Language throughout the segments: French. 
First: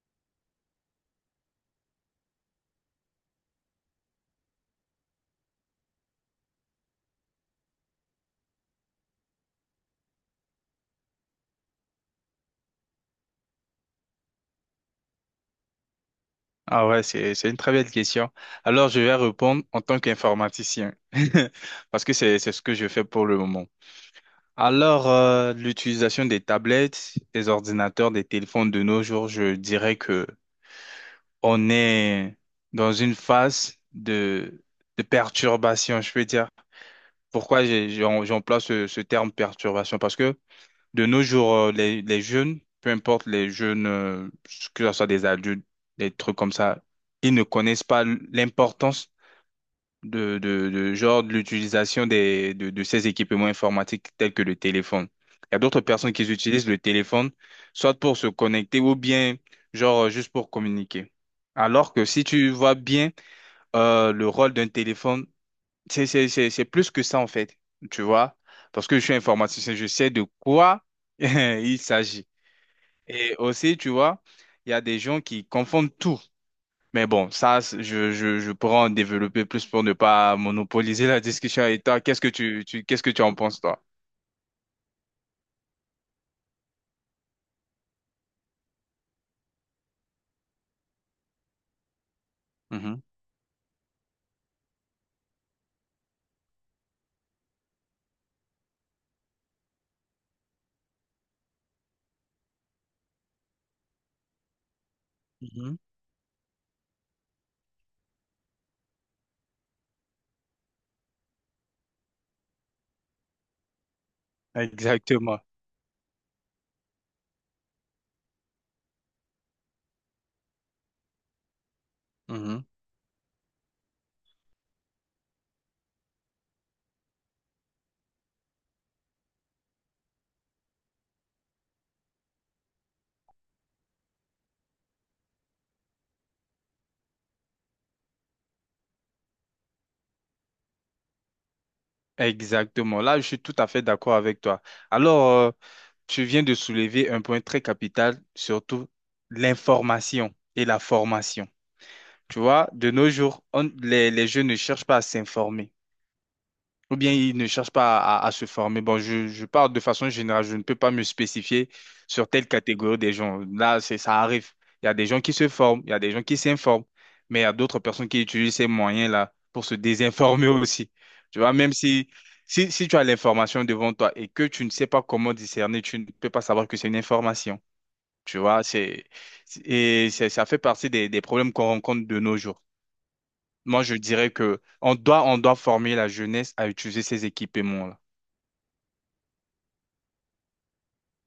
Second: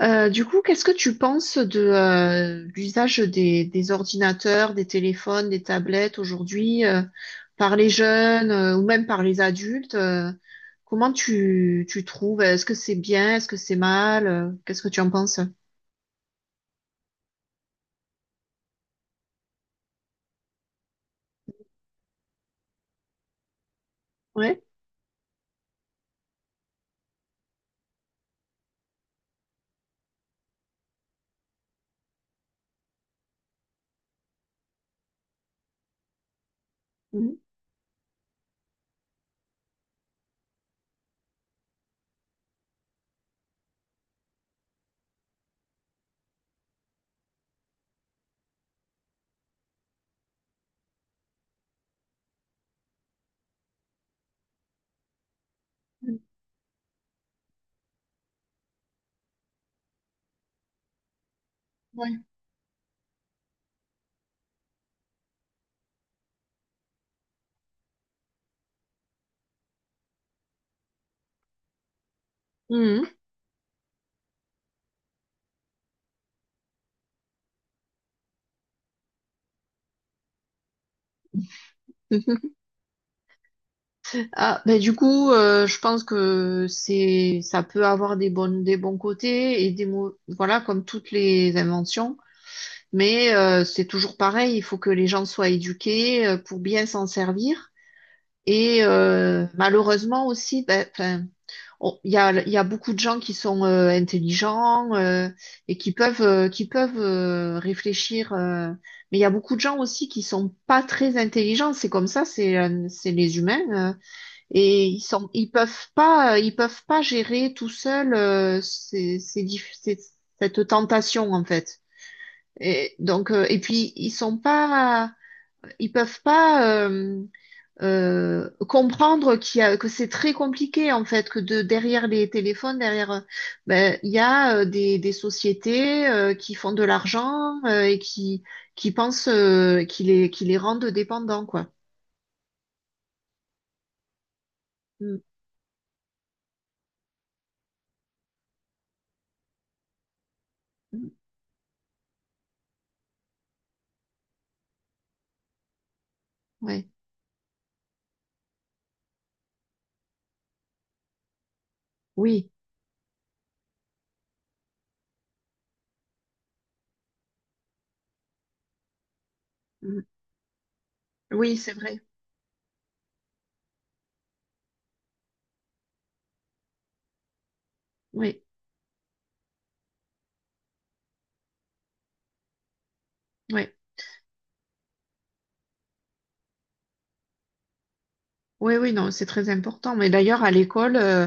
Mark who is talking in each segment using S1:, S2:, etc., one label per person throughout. S1: Du coup, qu'est-ce que tu penses de l'usage des ordinateurs, des téléphones, des tablettes aujourd'hui, par les jeunes, ou même par les adultes? Comment tu trouves? Est-ce que c'est bien? Est-ce que c'est mal? Qu'est-ce que tu en penses?
S2: Ah ouais, c'est une très belle question. Alors, je vais répondre en tant qu'informaticien, parce que c'est ce que je fais pour le moment.
S1: Ouais.
S2: Alors, l'utilisation des tablettes, des ordinateurs, des téléphones de nos jours, je dirais que on est dans une phase de perturbation, je peux dire.
S1: Mhm.
S2: Pourquoi j'emploie ce terme perturbation? Parce que de nos jours, les jeunes, peu importe les jeunes, que ce soit des adultes, des trucs comme ça, ils ne connaissent pas l'importance de l'utilisation de ces équipements informatiques tels que le téléphone. Il y a d'autres personnes qui utilisent le téléphone, soit pour se connecter ou bien genre juste pour communiquer. Alors que
S1: Ouais.
S2: si tu vois bien le rôle d'un téléphone c'est plus que ça, en fait, tu vois, parce que je suis informaticien, je sais de quoi il s'agit.
S1: Mhm.
S2: Et aussi, tu vois, il y a des gens qui confondent tout. Mais bon, ça, je pourrais en développer plus pour ne pas monopoliser la discussion. Et toi, qu'est-ce que qu'est-ce que tu en penses, toi?
S1: Ah, ben du coup, je pense que c'est, ça peut avoir des bonnes, des bons côtés et des mots, voilà, comme toutes les inventions.
S2: Mhm.
S1: Mais c'est toujours pareil, il faut que les gens soient éduqués, pour bien s'en servir. Et malheureusement aussi, ben, y a beaucoup de gens qui sont intelligents, et
S2: Mhm.
S1: qui peuvent réfléchir. Mais il y a beaucoup de gens aussi qui sont pas très intelligents. C'est comme ça, c'est les humains. Et
S2: Exactement.
S1: ils peuvent pas gérer tout seuls, cette tentation en fait.
S2: Mhm.
S1: Et donc, et puis ils peuvent pas, comprendre que c'est très compliqué en fait, que de derrière les téléphones, derrière, ben il y a, des sociétés, qui font de l'argent, qui pensent, qui les rendent dépendants quoi.
S2: Exactement. Là, je suis tout à fait d'accord avec toi.
S1: Mm,
S2: Alors, tu viens de soulever un point très capital, surtout l'information et la
S1: mm,
S2: formation. Tu vois, de nos jours, les jeunes ne cherchent pas à s'informer
S1: ouais,
S2: ou bien ils ne cherchent pas à se former. Bon, je parle de façon générale, je ne peux pas me spécifier sur telle
S1: oui,
S2: catégorie des gens. Là, c'est, ça arrive. Il y a des gens qui se forment, il y a des gens qui s'informent, mais il y a d'autres personnes qui utilisent ces moyens-là pour se
S1: mm,
S2: désinformer aussi. Tu vois,
S1: oui, c'est
S2: même
S1: vrai,
S2: si tu as l'information devant toi et que tu ne sais pas comment discerner, tu ne peux pas savoir que c'est une information. Tu
S1: oui,
S2: vois, c'est- ça fait partie des problèmes qu'on rencontre de nos jours.
S1: oui.
S2: Moi, je dirais que on doit former la jeunesse à utiliser ces équipements-là.
S1: Oui, oui, non, c'est très important. Mais d'ailleurs, à l'école,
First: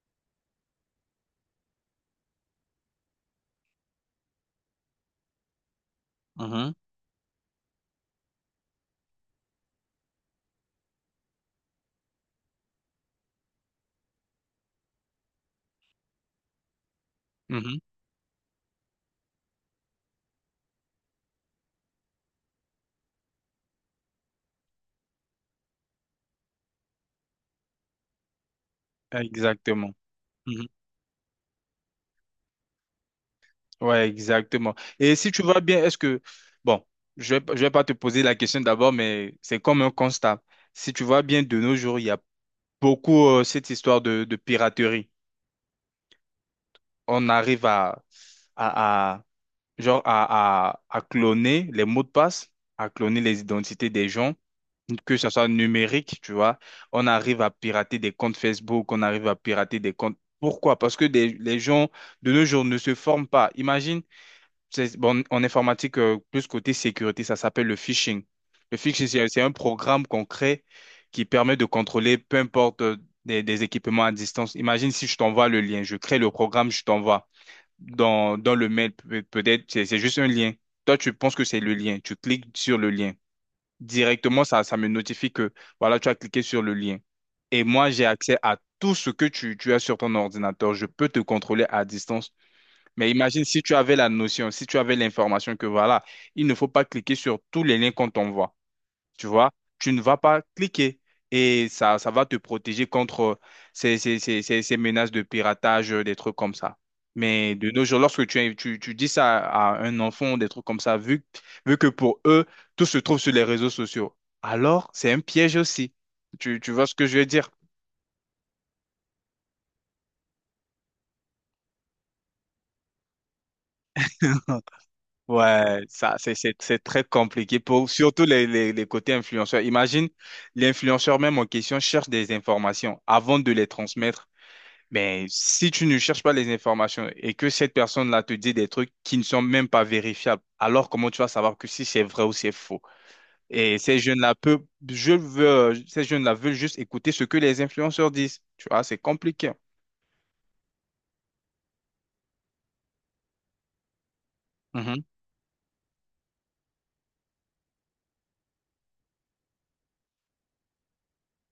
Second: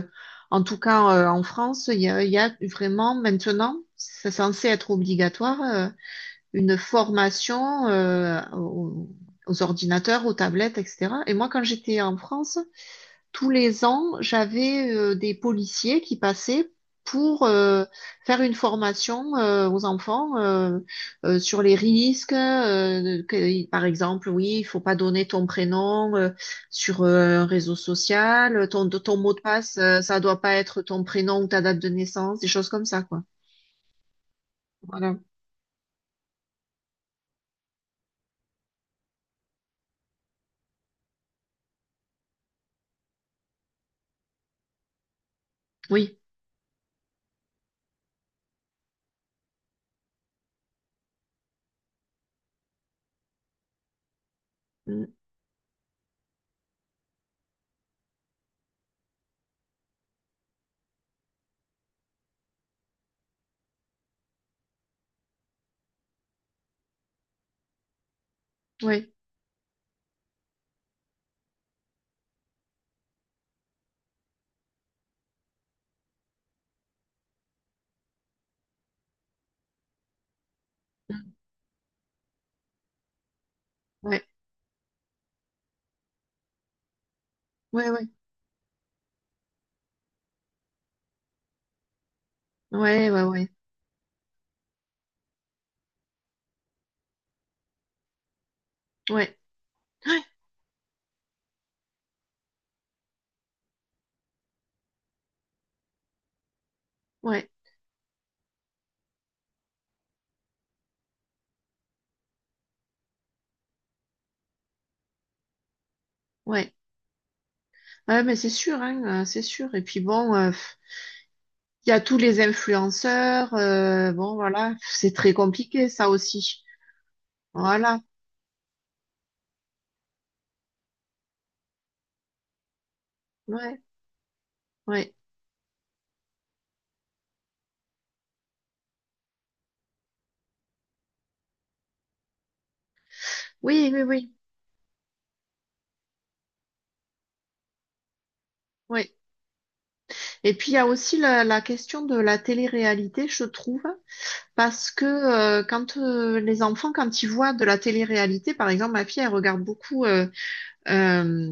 S1: en tout cas, en France, il y a vraiment maintenant, c'est censé être obligatoire,
S2: Mhm.
S1: une formation aux ordinateurs, aux tablettes, etc. Et moi, quand j'étais en France, tous les ans, j'avais des policiers qui passaient pour,
S2: Mhm.
S1: faire une formation aux enfants, sur les risques. Par exemple, oui, il faut pas donner ton prénom, sur un réseau social, ton mot de passe,
S2: Exactement.
S1: ça doit pas
S2: Mhm.
S1: être ton prénom ou ta date de naissance, des choses comme ça, quoi.
S2: Ouais, exactement. Et
S1: Voilà.
S2: si tu vois bien, est-ce que, bon, je vais pas te poser la question d'abord, mais c'est comme un constat. Si tu vois bien, de nos jours, il y a beaucoup cette histoire de piraterie.
S1: Oui.
S2: On arrive à, à- genre à cloner les mots de passe, à cloner les identités des gens
S1: Mm.
S2: que ça soit numérique, tu vois, on arrive à pirater des comptes Facebook, on arrive à pirater des comptes. Pourquoi? Parce que les gens de nos jours ne se forment pas. Imagine, c'est- bon, en informatique, plus côté sécurité, ça s'appelle le phishing. Le phishing,
S1: Oui.
S2: c'est un programme qu'on crée qui permet de contrôler peu importe des équipements à distance. Imagine si je t'envoie le lien, je crée le programme, je t'envoie dans le mail, peut-être, c'est juste un lien. Toi, tu penses que c'est le lien, tu cliques sur le lien
S1: Ouais,
S2: directement, ça me notifie que, voilà, tu as cliqué sur le lien. Et
S1: ouais,
S2: moi,
S1: ouais,
S2: j'ai accès à tout ce que tu as sur ton ordinateur. Je peux te contrôler à distance.
S1: ouais, ouais,
S2: Mais
S1: ouais,
S2: imagine
S1: ouais,
S2: si tu avais la notion, si tu avais l'information que, voilà, il ne faut pas cliquer sur tous les liens qu'on t'envoie tu
S1: ouais,
S2: vois, tu ne vas pas cliquer. Et ça va te protéger contre ces menaces de piratage, des trucs comme ça.
S1: ouais,
S2: Mais de nos jours, lorsque tu dis ça à un enfant, des trucs comme ça, vu que pour eux, tout se trouve sur les réseaux sociaux, alors c'est un piège aussi. Tu
S1: ouais,
S2: vois ce que je veux dire?
S1: ouais, mais c'est sûr, hein, c'est sûr. Et puis bon, il y a tous les influenceurs. Bon, voilà, c'est très
S2: Ouais,
S1: compliqué, ça
S2: ça,
S1: aussi.
S2: c'est très compliqué pour
S1: Voilà,
S2: surtout les côtés influenceurs. Imagine, l'influenceur même en question cherche des informations avant de les
S1: ouais,
S2: transmettre.
S1: ouais.
S2: Mais si tu ne cherches pas les informations et que cette personne-là te dit des trucs qui ne sont même pas vérifiables, alors comment tu vas savoir que si c'est vrai ou c'est faux? Et
S1: Oui,
S2: ces
S1: oui, oui,
S2: jeunes-là peuvent, je veux, ces jeunes-là veulent juste écouter ce que les influenceurs disent. Tu vois, c'est
S1: oui.
S2: compliqué.
S1: Et puis, il y a aussi la question de la télé-réalité, je trouve, parce que
S2: Mhm,
S1: quand les enfants, quand ils voient de la télé-réalité, par exemple, ma fille, elle regarde beaucoup, euh,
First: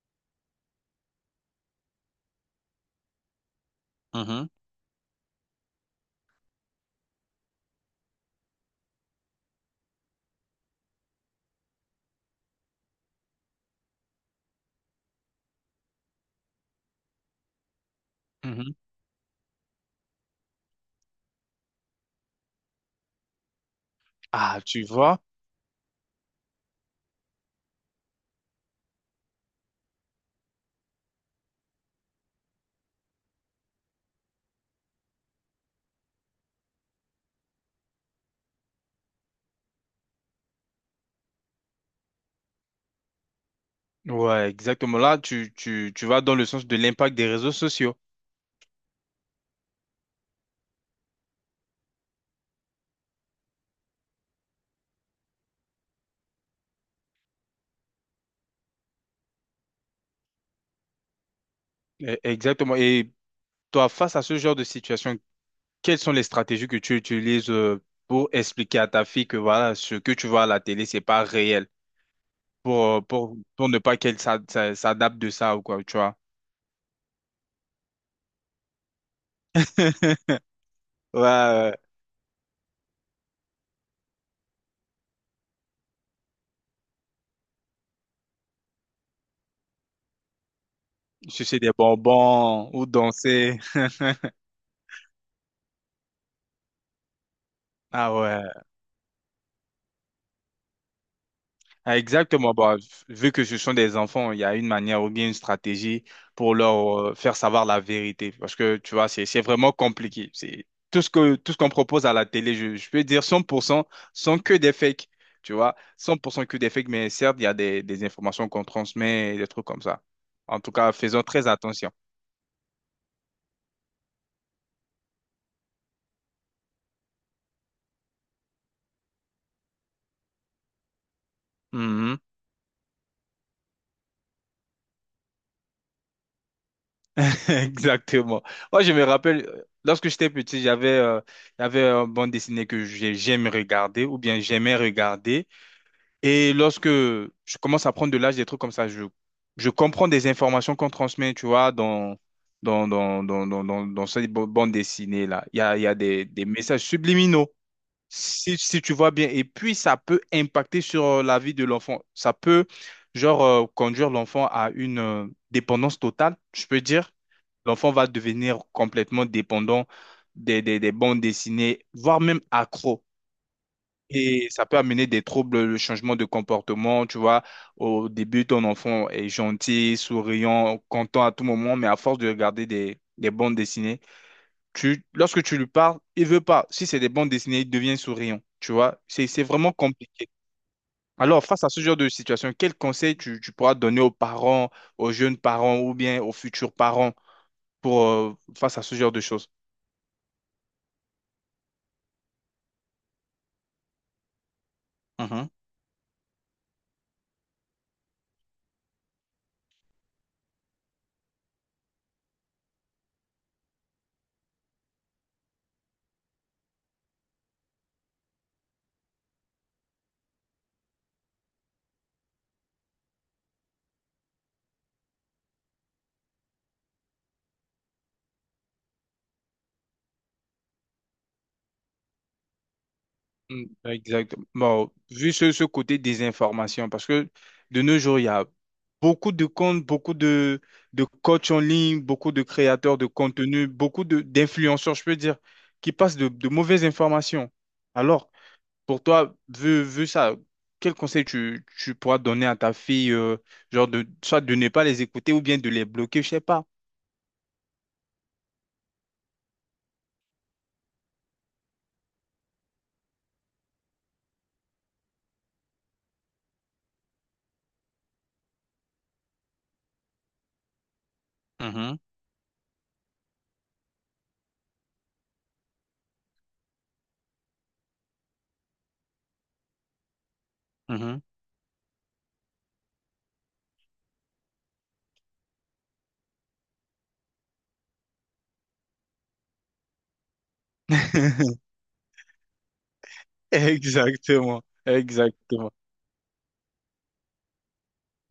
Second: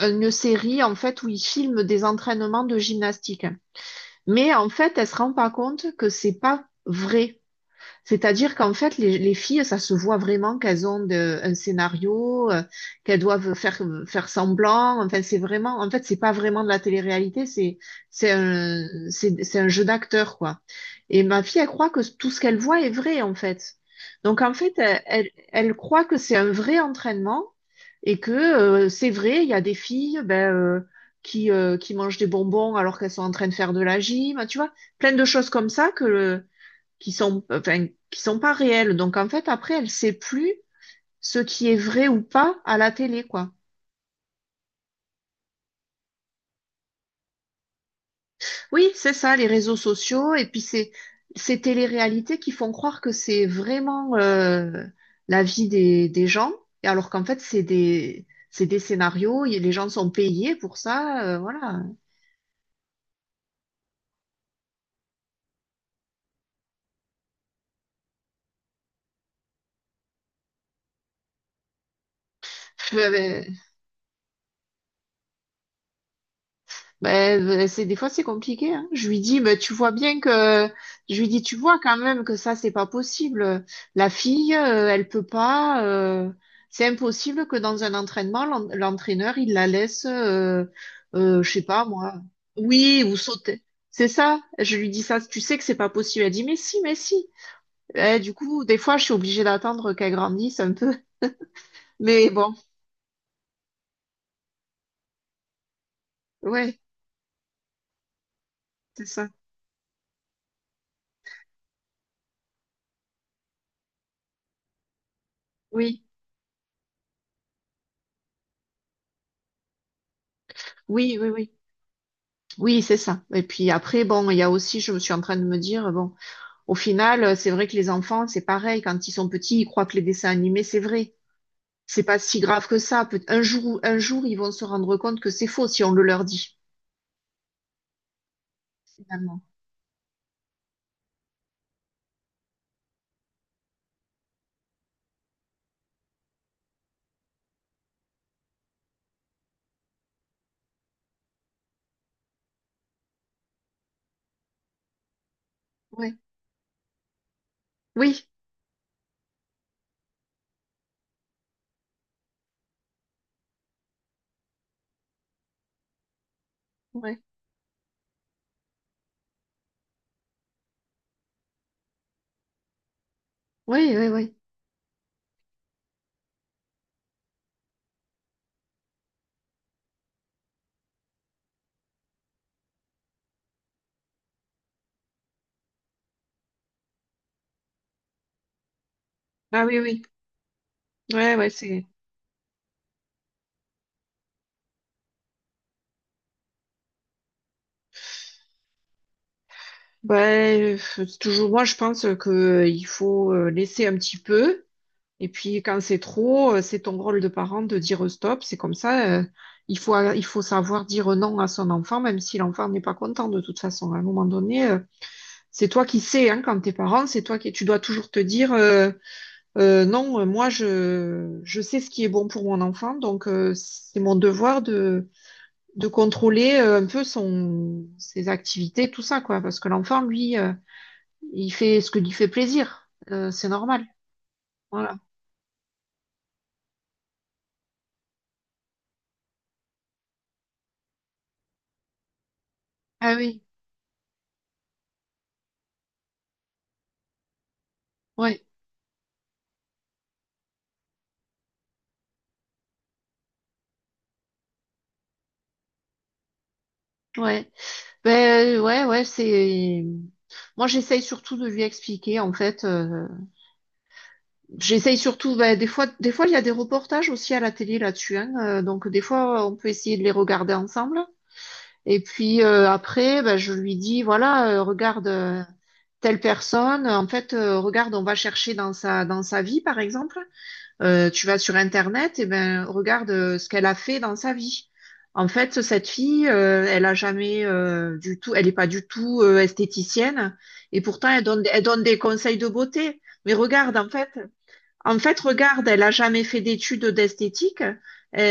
S1: une série, en fait, où ils filment des entraînements de gymnastique.
S2: mhm,
S1: Mais en fait, elle se rend pas compte que c'est pas vrai. C'est-à-dire qu'en fait, les filles, ça se voit vraiment un scénario, qu'elles doivent faire, faire semblant. Enfin, c'est vraiment, en fait, c'est pas vraiment de la télé-réalité, c'est,
S2: mhm.
S1: c'est un jeu d'acteur, quoi. Et ma fille, elle croit que tout ce qu'elle voit est vrai, en fait. Donc, en
S2: Ah,
S1: fait,
S2: tu vois?
S1: elle croit que c'est un vrai entraînement et que, c'est vrai, il y a des filles, ben, qui mangent des bonbons alors qu'elles sont en train de faire de la gym, tu vois, plein de choses comme ça que, qui sont, enfin, qui sont pas réelles. Donc en fait, après, elle sait plus ce qui est vrai ou pas à la télé, quoi.
S2: Ouais, exactement. Là, tu vas dans le sens de l'impact des réseaux sociaux.
S1: Oui, c'est ça, les réseaux sociaux, et puis c'est ces téléréalités qui font croire que c'est vraiment, la vie des gens, et alors qu'en fait, c'est des scénarios, et les gens sont payés pour ça, voilà.
S2: E- Exactement. Et toi, face à ce genre de situation, quelles sont les stratégies que tu utilises pour expliquer à ta fille que voilà, ce que tu vois à la télé, c'est pas réel, pour,
S1: Euh,
S2: pour ne pas qu'elle s'adapte de ça ou quoi, tu vois?
S1: Ben, c'est des fois c'est compliqué, hein. Je lui dis, ben tu vois bien que,
S2: Ouais,
S1: tu
S2: ouais.
S1: vois quand même que ça c'est pas possible. La fille, elle peut pas. C'est impossible que dans un entraînement, l'entraîneur il la laisse, je
S2: Sucer
S1: sais
S2: des
S1: pas moi.
S2: bonbons ou
S1: Oui, ou
S2: danser.
S1: sauter. C'est ça. Je lui dis ça. Tu sais que c'est pas possible. Elle dit, mais si, mais si.
S2: Ah
S1: Eh, du
S2: ouais.
S1: coup, des fois, je suis obligée d'attendre qu'elle grandisse un peu.
S2: Ah,
S1: Mais
S2: exactement.
S1: bon,
S2: Bah, vu que ce sont des enfants, il y a une manière ou bien une stratégie pour
S1: ouais,
S2: leur faire savoir la vérité. Parce que, tu
S1: c'est
S2: vois,
S1: ça.
S2: c'est vraiment compliqué. C'est tout ce que, tout ce qu'on propose à la télé, je peux dire 100%, sont que des fakes. Tu vois,
S1: Oui,
S2: 100% que des fakes, mais certes, il y a des informations qu'on transmet, des trucs comme ça. En tout cas,
S1: oui,
S2: faisons
S1: oui,
S2: très
S1: oui.
S2: attention.
S1: Oui, c'est ça. Et puis après, bon, il y a aussi, je suis en train de me dire, bon, au final, c'est vrai que les enfants, c'est pareil, quand ils sont petits, ils croient que les dessins animés, c'est vrai. C'est pas
S2: Mhm.
S1: si grave que ça. Un jour, ils vont se rendre compte que c'est faux si on le leur dit,
S2: Exactement. Moi, je me
S1: finalement.
S2: rappelle, lorsque j'étais petit, j'avais il y avait une bande dessinée que j'aime regarder ou bien j'aimais regarder. Et lorsque je commence à prendre de l'âge, des trucs comme ça, je comprends des informations qu'on transmet, tu vois, dans cette bande dessinée-là. Il y a
S1: Ouais.
S2: des messages subliminaux,
S1: Oui,
S2: si tu vois bien. Et puis, ça peut impacter sur la vie de l'enfant. Ça peut, genre, conduire l'enfant à une dépendance totale, je peux dire.
S1: ouais.
S2: L'enfant va devenir complètement dépendant des bandes dessinées, voire même accro.
S1: Oui, oui, oui.
S2: Et ça peut amener des troubles, le changement de comportement, tu vois. Au début, ton enfant est gentil, souriant, content à tout moment, mais à force de regarder des bandes dessinées, tu, lorsque tu lui parles, il veut pas. Si c'est des bandes dessinées, il devient souriant, tu vois. C'est
S1: Ah
S2: vraiment
S1: oui, oui.
S2: compliqué.
S1: Ouais,
S2: Alors, face à ce genre de situation, quel conseil tu pourras donner aux parents, aux jeunes parents ou bien aux futurs parents pour, face à ce genre de choses?
S1: Ouais, c'est toujours moi, je pense que, il faut, laisser un petit peu. Et puis quand c'est trop, c'est ton rôle de parent de dire stop. C'est comme ça, il faut savoir dire non à son enfant, même si l'enfant n'est pas content de toute façon. À un moment donné, c'est toi qui sais, hein, quand t'es parent, c'est toi qui, tu dois toujours te dire, non, moi je sais ce qui est bon pour mon enfant, donc c'est mon devoir de contrôler, un peu son, ses activités, tout ça, quoi, parce que l'enfant, lui, il fait ce que lui fait plaisir. C'est
S2: Mm,
S1: normal.
S2: exact. Bon,
S1: Voilà.
S2: vu ce côté désinformation, parce que de nos jours, il y a beaucoup de comptes, beaucoup de coachs en ligne, beaucoup de créateurs de
S1: Ah oui.
S2: contenu, beaucoup d'influenceurs, je peux dire, qui passent de mauvaises informations. Alors,
S1: Ouais.
S2: pour toi, vu ça, quel conseil tu pourras donner à ta fille, genre de, soit de ne pas les écouter ou bien de les bloquer, je sais pas.
S1: Ouais, ben ouais, ouais, c'est. Moi, j'essaye surtout de lui expliquer. En fait, j'essaye surtout. Ben, des fois, il y a des reportages aussi à la télé là-dessus. Hein, donc, des fois, on peut essayer de les regarder ensemble.
S2: Mhm,
S1: Et puis après, ben, je lui dis, voilà, regarde, telle personne. En fait, regarde, on va chercher dans sa vie, par exemple.
S2: mhm.
S1: Tu vas sur Internet, et ben regarde, ce qu'elle a fait dans sa vie. En fait, cette fille, elle a jamais du tout, elle n'est pas du tout esthéticienne, et pourtant elle donne des conseils de beauté. Mais regarde,
S2: Exactement,
S1: en fait, regarde,
S2: exactement.
S1: elle a jamais fait d'études d'esthétique,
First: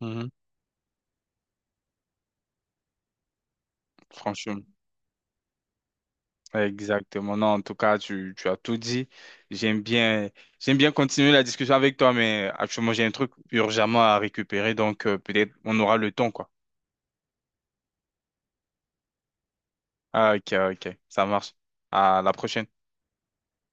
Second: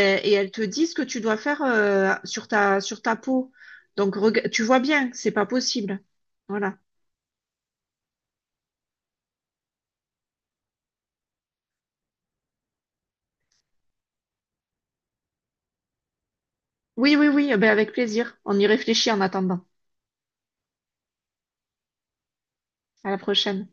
S2: Mhm,
S1: elle te dit ce que tu dois faire sur ta peau. Donc tu
S2: franchement.
S1: vois bien, c'est pas possible. Voilà.
S2: Exactement. Non, en tout cas, tu as tout dit. J'aime bien, j'aime bien continuer la discussion avec toi, mais actuellement, j'ai un truc urgemment à récupérer, donc peut-être on aura le temps, quoi.
S1: Oui, oui, oui, eh ben avec plaisir. On y réfléchit en attendant.
S2: Ah, ok, ok. Ça marche. À la prochaine.
S1: À la prochaine.